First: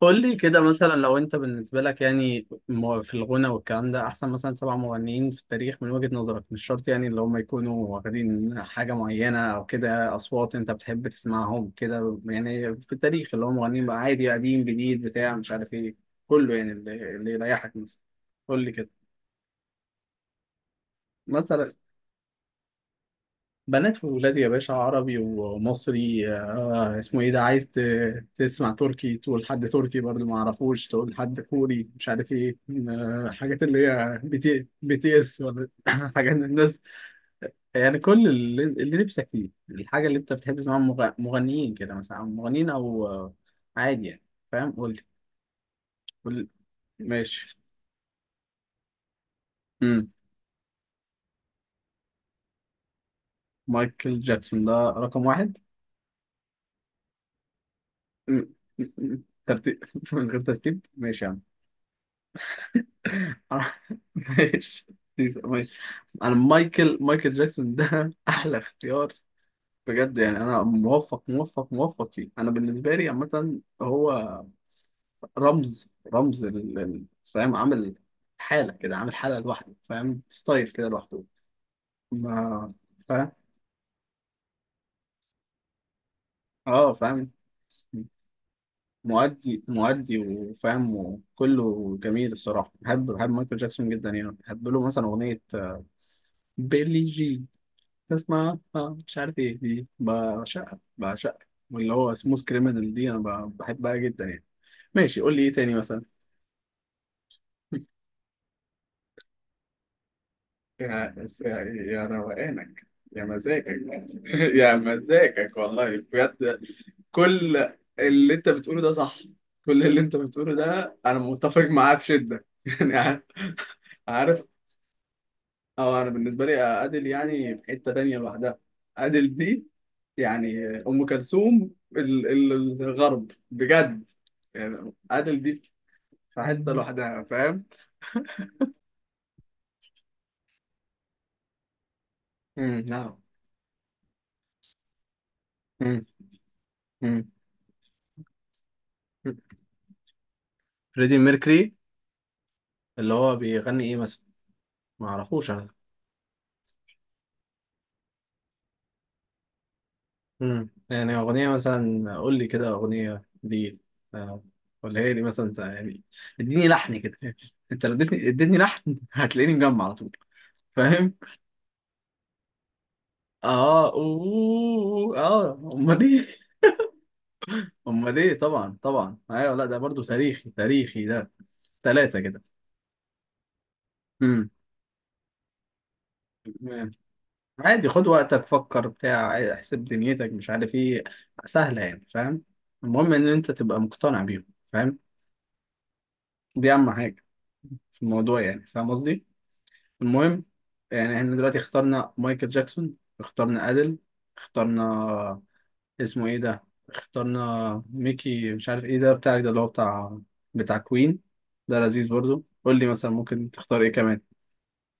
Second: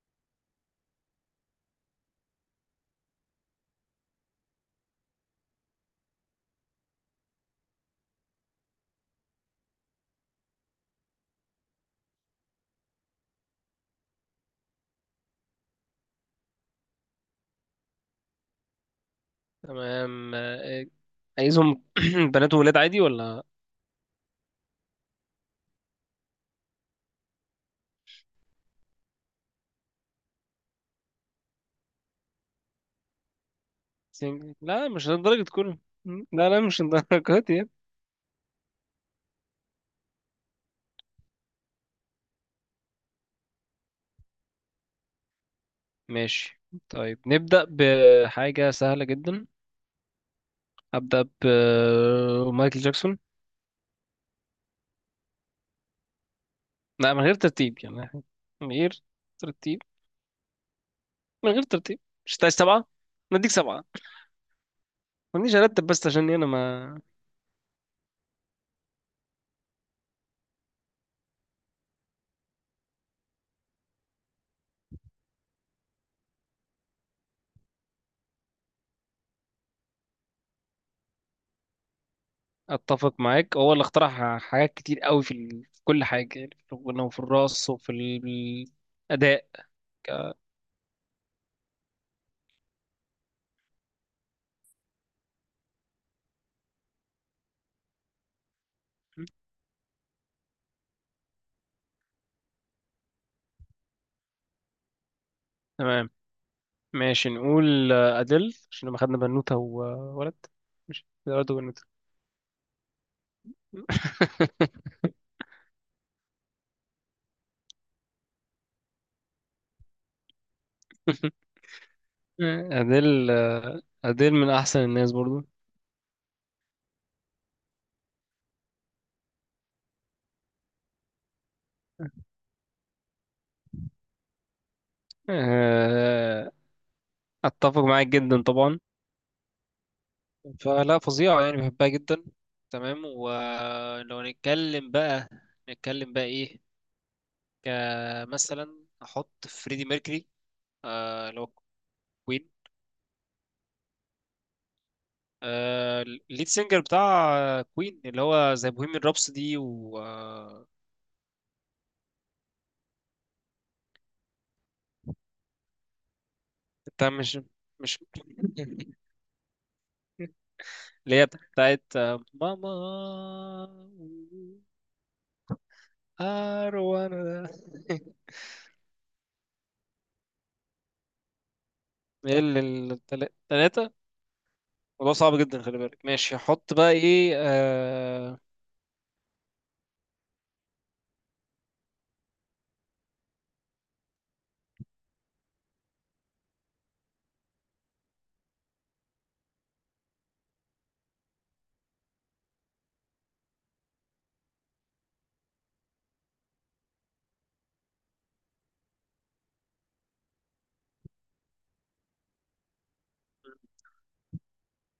قول لي كده مثلا لو انت بالنسبة لك يعني في الغنى والكلام ده، احسن مثلا سبع مغنيين في التاريخ من وجهة نظرك، مش شرط يعني اللي هم يكونوا واخدين حاجة معينة او كده، اصوات انت بتحب تسمعهم كده يعني في التاريخ اللي هم مغنيين بقى، عادي قديم جديد بتاع مش عارف ايه، كله يعني اللي يريحك مثلا. قول لي كده تمام آه، مثلا. عايزهم بنات وولاد عادي ولا بنات وولاد يا باشا، عربي ومصري. آه اسمه ايه ده، عايز تسمع تركي، تقول حد تركي برضه ما اعرفوش، تقول حد كوري مش عارف ايه. آه حاجات اللي هي بي سنجل؟ تي لا بي مش تي اس لدرجة ولا كله. حاجات لا مش الناس. لدرجة يعني. يعني كل اللي نفسك فيه، الحاجة اللي انت بتحب تسمعها مغنيين كده مثلا، مغنيين او عادي يعني. فاهم؟ قول لي. قول لي. ماشي. طيب ماشي. نبدأ بحاجة سهلة جدا. مم. أبدأ بمايكل جاكسون. مايكل جاكسون ده رقم واحد؟ لا، من غير ترتيب يعني. مم. من مم. غير مم. ترتيب ترتيب من غير ترتيب ماشي يا عم. من غير ترتيب. مش عايز سبعة نديك أنا- سبعة. ماشي. ما تجيش ماشي أرتب بس عشان انا أنا مايكل ما مايكل جاكسون ده احلى اختيار بجد يعني. انا موفق موفق موفق فيه. انا بالنسبه لي عامه هو رمز رمز فاهم، عامل حاله كده، عامل حاله لوحده فاهم. ستايل كده لوحده. ما أتفق فاهم. معاك. هو اللي اخترع حاجات كتير قوي في كل حاجة، يعني في اه الغنى وفي فاهم. الرقص وفي الأداء. مؤدي مؤدي وفاهم، وكله جميل الصراحه. بحب بحب مايكل جاكسون جدا يعني. بحب له مثلا اغنيه بيلي جين، اسمها اه مش عارف ايه دي، بعشقها بعشقها، واللي هو سموث كريمنال دي انا بحبها جدا يعني. ماشي قول لي ايه تاني مثلا. تمام ماشي. نقول أديل عشان لما خدنا بنوتة وولد، مش يا ولد يا وبنوتة. يا روقانك، يا مزاجك يا مزاجك والله بجد. كل اللي انت بتقوله ده صح، كل اللي انت بتقوله ده انا متفق معاه بشدة يعني. أديل، أديل عارف. من أحسن الناس برضو. اه، انا بالنسبه لي ادل يعني في حته تانية لوحدها. ادل دي يعني ام كلثوم ال- ال- الغرب بجد يعني. ادل دي في آه، حته لوحدها فاهم. أتفق معاك جدا طبعا. فلا فظيعة يعني، بحبها جدا. امم. تمام. لا. ولو نتكلم بقى، امم. نتكلم بقى إيه؟ امم. كمثلا أحط فريدي ميركوري، فريدي اللي هو ميركوري كوين. اللي هو بيغني ايه مثلا؟ ما اعرفوش انا. الليد سينجر بتاع كوين، اللي هو زي بوهيميان رابسودي. امم، يعني اغنيه مثلا، قول لي كده اغنيه دي، آه، ولا هي دي مثلا يعني. اديني لحن انت كده مش انت لو مش اديتني لحن هتلاقيني مجمع على طول فاهم. اللي هي بتاعت ماما، اه اوه اه امال ايه. أروان. امال ايه، طبعا طبعا ايوه، لا ده برضو تاريخي تاريخي ده. ثلاثة ايه كده. اللي التلاتة؟ امم. الموضوع صعب جدا، خلي بالك. ماشي، هحط بقى تمام. ايه؟ عادي خد وقتك، فكر بتاع احسب دنيتك مش عارف ايه. سهلة يعني فاهم. المهم ان انت تبقى مقتنع بيهم فاهم. دي اهم حاجة في الموضوع يعني فاهم قصدي. المهم يعني احنا دلوقتي اخترنا مايكل جاكسون، اخترنا ادل، اخترنا اسمه ايه ده، اخترنا ميكي مش عارف ايه ده بتاعك، ده اللي هو بتاع كوين. ده لذيذ برضو. قول لي مثلا ممكن تختار ايه كمان.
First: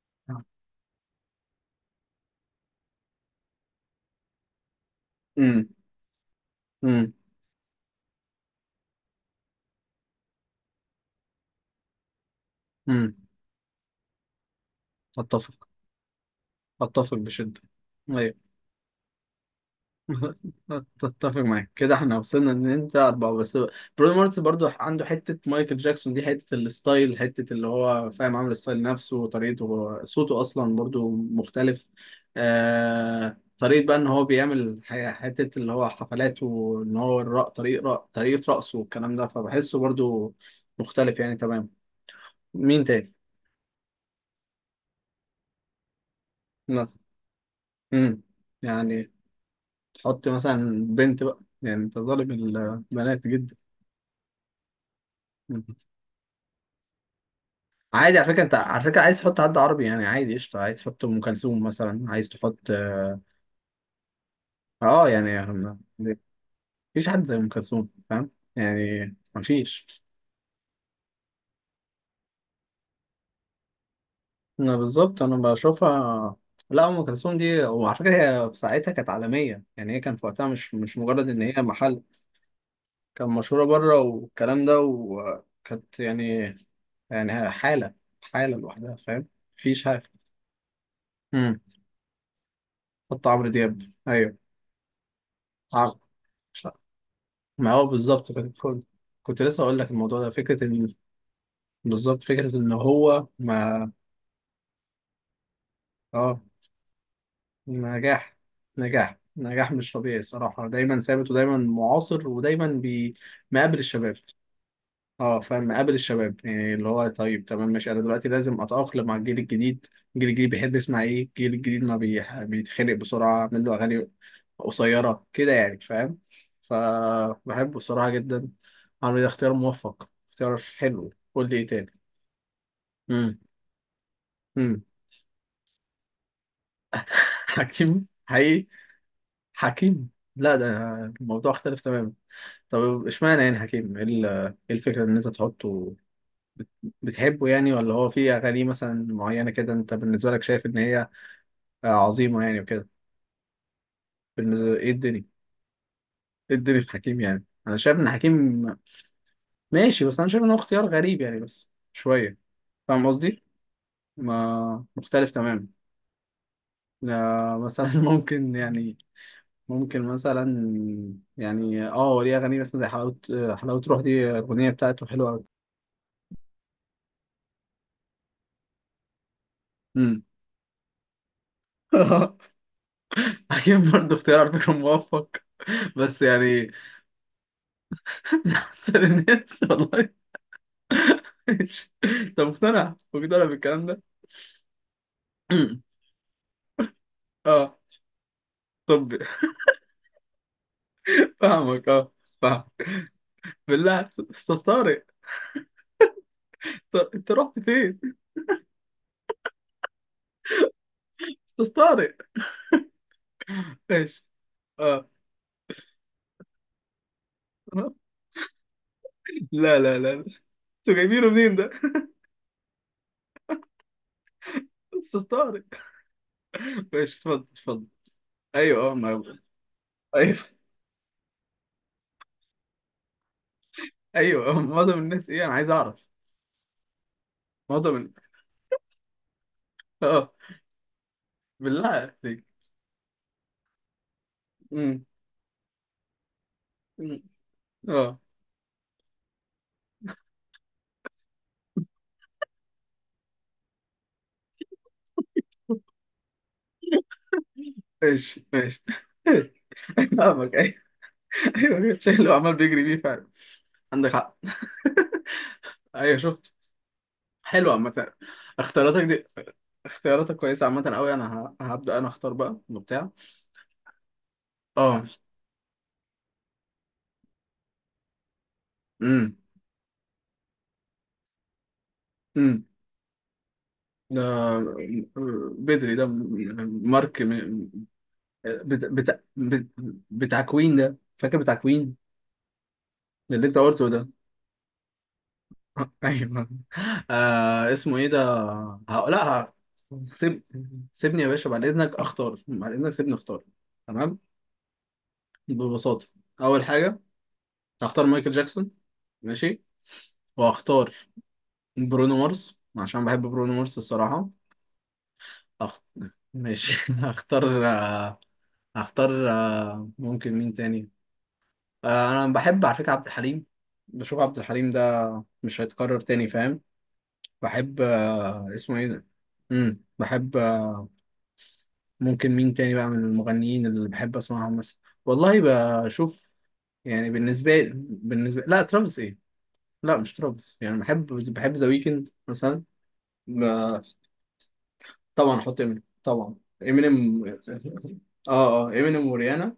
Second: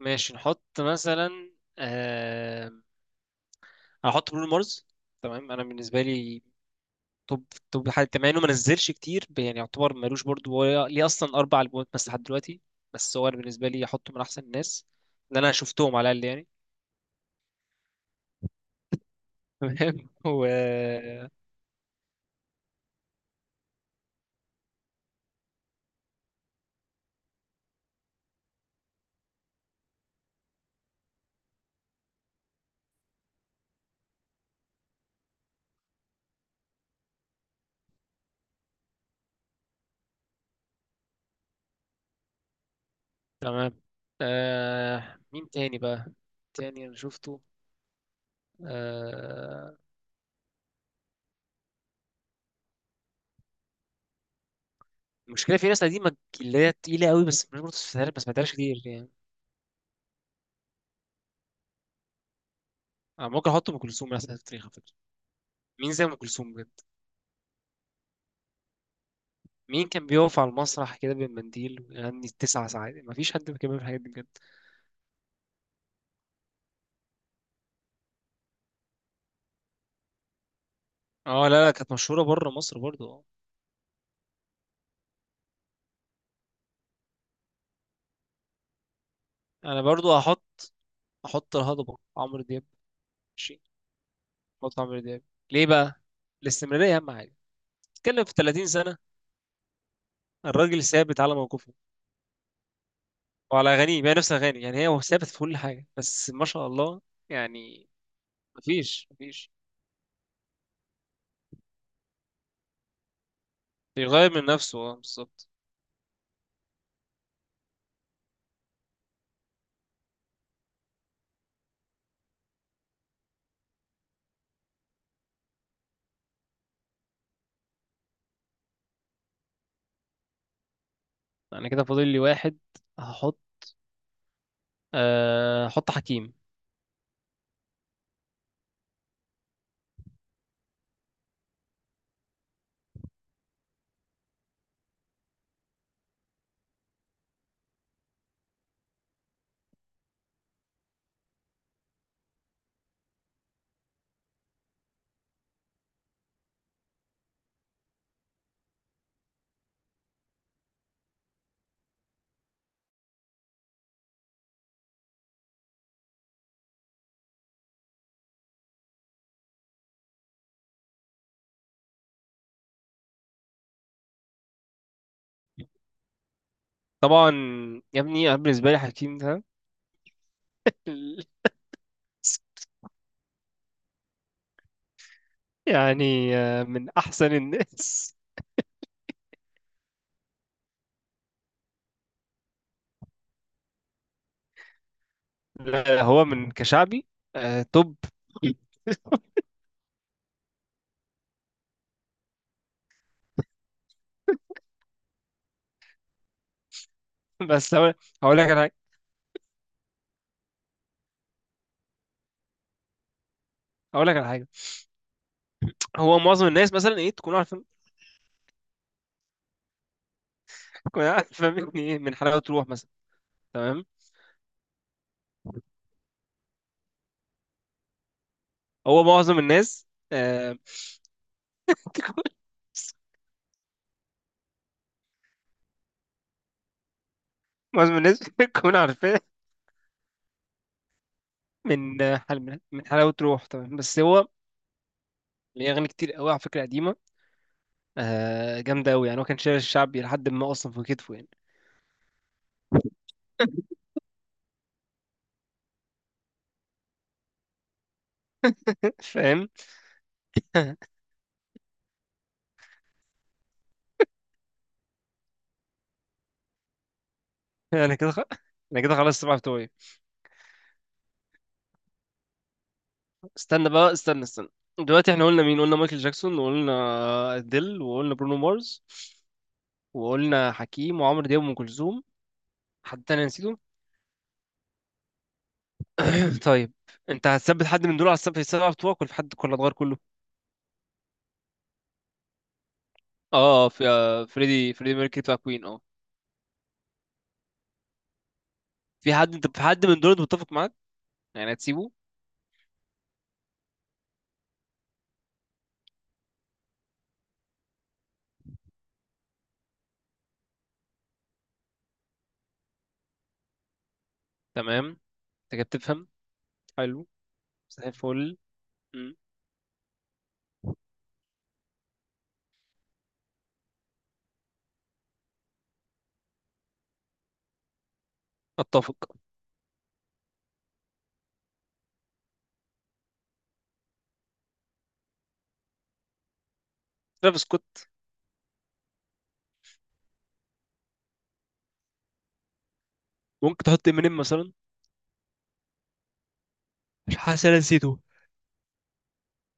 ماشي. نحط مثلا آه... هحط برونو مارس. تمام، انا امم. بالنسبة لي امم. توب، توب حاجة. مع انه ما نزلش كتير، يعني يعتبر مالوش برضو، هو ليه اصلا 4 البومات بس لحد دلوقتي. امم. بس هو انا بالنسبة لي هحطه من احسن الناس اللي انا اتفق. شفتهم على الاقل يعني. اتفق بشدة. ايوه. تمام. و تتفق معاك كده، احنا وصلنا ان انت اربعه بس. برونو مارس برضو عنده حته مايكل جاكسون دي، حته الستايل، حته اللي هو فاهم، عامل الستايل نفسه وطريقته، هو صوته اصلا برضو مختلف. طريقه بقى ان هو بيعمل حته اللي هو حفلات، وان هو طريقه رقصه والكلام ده، فبحسه برضو مختلف يعني تمام. مين تاني تمام، مين تاني بقى؟ تاني انا مثلا؟ شفته امم. يعني آه... تحط مثلا بنت بقى، يعني انت ظالم البنات جدا. المشكله في ناس قديمه اللي هي تقيله قوي، بس مش عادي ما على فكره. سمعتهاش انت على كتير فكره يعني. عايز تحط حد عربي، يعني عادي قشطه، عايز تحط ام كلثوم مثلا، عايز تحط اه. انا ممكن احط ام كلثوم مثلا في التاريخ على فكره. يعني مين زي ام كلثوم بجد؟ مفيش حد زي ام كلثوم فاهم. يعني مفيش. مين كان بيقف على المسرح كده بالمنديل ويغني 9 ساعات؟ ما فيش حد كان بيعمل الحاجات دي بجد. انا بالظبط انا بشوفها. لا ام كلثوم دي وعلى فكره، هي في ساعتها كانت عالميه. يعني هي كان في وقتها، مش مجرد ان اه هي لا، لا كانت محل. مشهوره بره مصر برضه اه. كان مشهوره بره والكلام ده، وكانت يعني، يعني حاله حاله لوحدها فاهم. انا مفيش حاجه. برضه احط، احط امم. الهضبه عمرو دياب. حط عمرو ماشي، دياب ايوه. احط عمرو دياب. ليه عمرو. بقى؟ الاستمراريه اهم حاجه. ما هو تتكلم بالظبط في كده. 30 كنت سنه، كنت لسه اقول لك. الموضوع ده فكره الراجل ان، ثابت على موقفه بالظبط فكره ان هو وعلى ما اغانيه، هي نفس اغاني يعني، هي هو ثابت في كل حاجه، بس اه. ما شاء الله يعني. نجاح مفيش نجاح مفيش نجاح مش طبيعي الصراحه. دايما ثابت ودايما معاصر ودايما مقابل الشباب. بيغير من نفسه، اه اه بالظبط. فاهم، مقابل الشباب يعني، اللي هو طيب تمام ماشي انا دلوقتي لازم اتاقلم مع الجيل الجديد. الجيل الجديد بيحب يسمع ايه؟ الجيل الجديد ما بيتخنق بسرعه، اعمل له اغاني قصيره كده يعني فاهم. فبحبه الصراحه جدا. عامل اختيار موفق، اختيار حلو. قول لي ايه انا كده تاني. فاضل لي واحد امم. هحط. امم. أه، هحط حكيم. حكيم حقيقي؟ حكيم، لا ده الموضوع اختلف تماما. طب اشمعنى يعني حكيم؟ ايه إيه الفكرة ان انت تحطه، بت- بتحبه يعني، ولا هو في اغاني مثلا معينة كده انت بالنسبة لك شايف ان هي عظيمة يعني وكده. بالنسبة ايه الدنيا؟ ايه الدنيا في حكيم؟ يعني انا شايف ان حكيم ماشي، بس انا شايف ان هو اختيار غريب يعني بس شوية فاهم قصدي. ما مختلف تماما. مثلا ممكن يعني، ممكن مثلا، يعني اه ليه اغاني مثلا زي حلاوه، حلاوه روح دي الاغنيه بتاعته حلوه قوي. طبعا يا ابني، أنا بالنسبه لي حكيم ده امم. اكيد برضه اختيار على فكره موفق بس يعني يعني من احسن الناس. من احسن الناس والله. ماشي. انت مقتنع مقتنع بالكلام ده؟ لا، هو من كشعبي اه. توب. طب فاهمك. اه فاهم. بالله استاذ طارق. انت رحت بس هقول فين؟ هقول لك على حاجه. استاذ طارق، هقول لك ماشي على حاجه. اه. هو معظم الناس مثلا ايه تكون عارفه؟ لا لا لا، انتوا تكون جايبينه عارفه منين ده. مني ايه؟ من حلاوه روح مثلا. تمام. استاذ طارق، ماشي اتفضل اتفضل. ايوه اه هو ما معظم الناس ايوه. آه، ايوه معظم الناس ايه انا عايز اعرف؟ معظم معظم الناس بتكون عارفاه اه بالله من آه، حل عليك. من من حلاوة روح طبعا. بس هو امم. ليه أغاني كتير قوي على فكرة قديمة، أمم. اه جامدة قوي يعني. هو كان شايل الشعبي لحد ما أصلا في كتفه يعني. ماشي ماشي. فاهم. فاهمك ايوه. ايوه الشيء اللي هو عمال بيجري بيه فعلا. عندك حق. ايوه شفت، حلو أنا كده عامة خ... أنا كده اختياراتك خلاص دي. السبعة بتوعي. اختياراتك كويسة عامة قوي، انا هبدأ انا اختار بقى وبتاع. استنى بقى، استنى، استنى. اه. دلوقتي احنا قلنا مين؟ قلنا مايكل جاكسون، وقلنا أديل، وقلنا برونو مارس، امم. وقلنا حكيم، وعمرو دياب، وأم كلثوم. امم. حد تاني نسيته؟ ده بدري ده. طيب، مارك انت هتثبت حد من دول على السبعة، السبعة بت... بتوعك، ولا في بت... حد، ولا بت... تغير كله؟ بتاع كوين ده، فاكر بتاع كوين اللي انت اه، قلته في ده. فريدي ميركوري بتاع كوين، اه. ايوه. آه اسمه ايه ده. ه- في حد، لا ه- انت في حد من دول انت سيب متفق معاك؟ سيبني يا باشا يعني بعد هتسيبه؟ اذنك اختار، بعد اذنك سيبني اختار. تمام ببساطه. اول حاجه هختار مايكل جاكسون، ماشي. وهختار برونو مارس عشان بحب برونو مارس الصراحه. تمام، انت كده أخ... بتفهم. ماشي. حلو، زي الفل. مم. هختار آه، ممكن مين تاني. انا بحب على فكره عبد الحليم. بشوف عبد الحليم ده مش هيتكرر تاني فاهم. بحب اسمه ايه اتفق. ده. امم، بحب ممكن مين تاني بقى من المغنيين اللي بحب اسمعهم مثلا. والله بشوف. يعني ترافيس بالنسبه سكوت. بالنسبه لا ترافيس ايه. لا مش ترافيس، يعني بحب بحب ذا ويكند مثلا. ممكن ب- تحط امينيم مثلا؟ طبعا احط امينيم طبعا. مش امينيم حاسس انا نسيته. اه اه. امينيم وريانا.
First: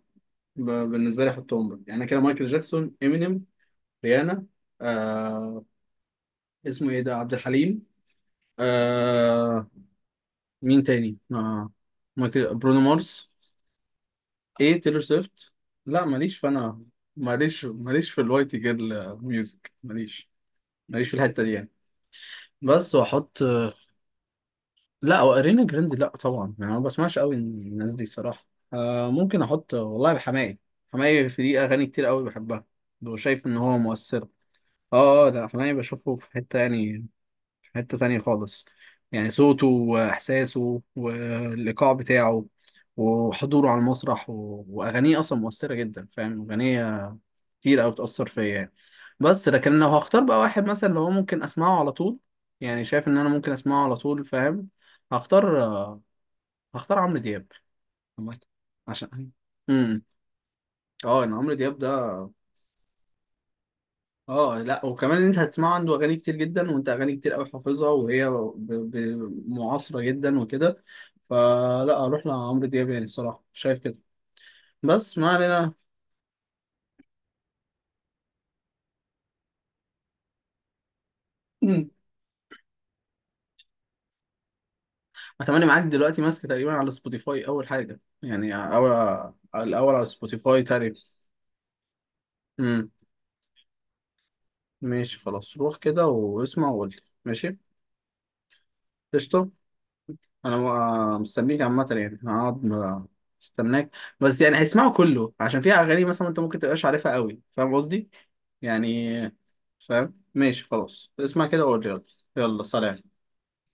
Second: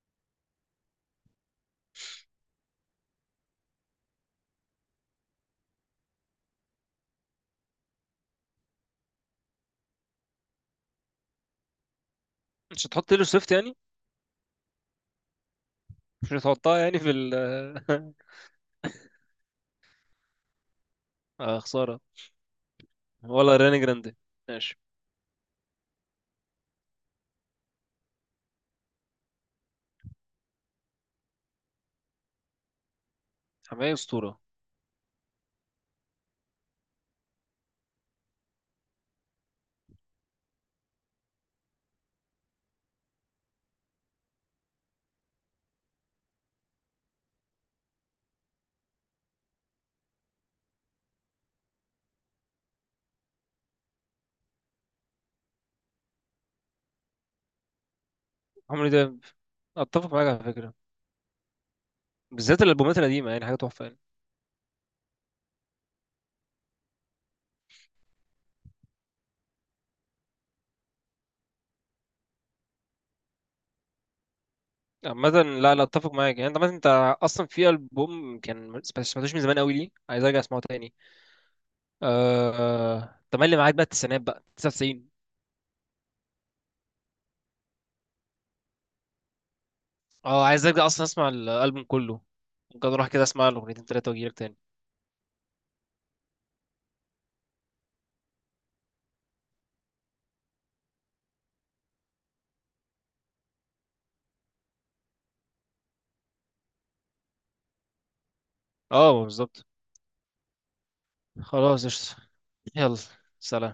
ب- بالنسبه لي احطهم بقى. يعني كده مايكل جاكسون، امينيم، ريانا، آه اسمه ايه ده عبد الحليم، آه مين تاني آه، مايكل، برونو مش هتحط تيلور مارس. سويفت يعني؟ ايه تيلور سويفت. لا مش ماليش هتحطها فانا. يعني في ال ماليش ماليش في الوايت جيرل ميوزك. ماليش ماليش في الحته دي اه يعني. خساره. بس واحط. ولا ريانا جراندي؟ ماشي. لا وارينا جراندي لا طبعا. يعني أنا ما بسمعش قوي الناس دي الصراحه. آه ممكن احط والله حماقي. حماقي في دي اغاني كتير قوي بحبها، وشايف ان هو حماية مؤثر. اسطوره. اه اه لا، حماقي بشوفه في حته يعني، في حته تانية خالص. يعني صوته واحساسه والايقاع بتاعه، وحضوره على المسرح، واغانيه اصلا مؤثره جدا فاهم. اغنيه كتير او تاثر فيا يعني. بس لكن لو هختار بقى واحد مثلا اللي هو ممكن اسمعه على طول، يعني شايف ان انا ممكن اسمعه على طول فاهم، هختار هختار عمرو دياب عامة. عمري ده. عشان امم اتفق معاك على فكره، اه ان عمرو دياب ده، بالذات الالبومات القديمه، يعني حاجه تحفه يعني. اه لا، وكمان إن انت هتسمعه عنده اغاني كتير جدا، وانت اغاني كتير قوي حافظها، وهي معاصره جدا وكده، فلا اروح لعمرو دياب يعني الصراحه شايف كده. بس ما عامة علينا. لا لا، اتفق معاك يعني. انت عامة انت اصلا في البوم كان ما سمعتوش من زمان قوي، ليه عايز ارجع اسمعه تاني. تملي معاك بقى، التسعينات بقى 99. اتمنى معاك دلوقتي ماسك تقريبا على سبوتيفاي اول حاجه يعني اول. الاول على اه، سبوتيفاي عايز ارجع تقريبا. اصلا اسمع الالبوم كله. ممكن امم. اروح كده اسمع الاغنيتين تلاتة واجيلك تاني. ماشي خلاص روح كده واسمع وقول لي. ماشي قشطه. انا مستنيك عامه يعني هقعد مستناك. بس يعني هيسمعوا كله عشان فيها اغاني مثلا انت ممكن تبقاش عارفها قوي فاهم قصدي. يعني اه بالظبط. فاهم. ماشي خلاص اسمع كده وقول خلاص لي. يلا. قشطة. يلا يلا سلام. سلام.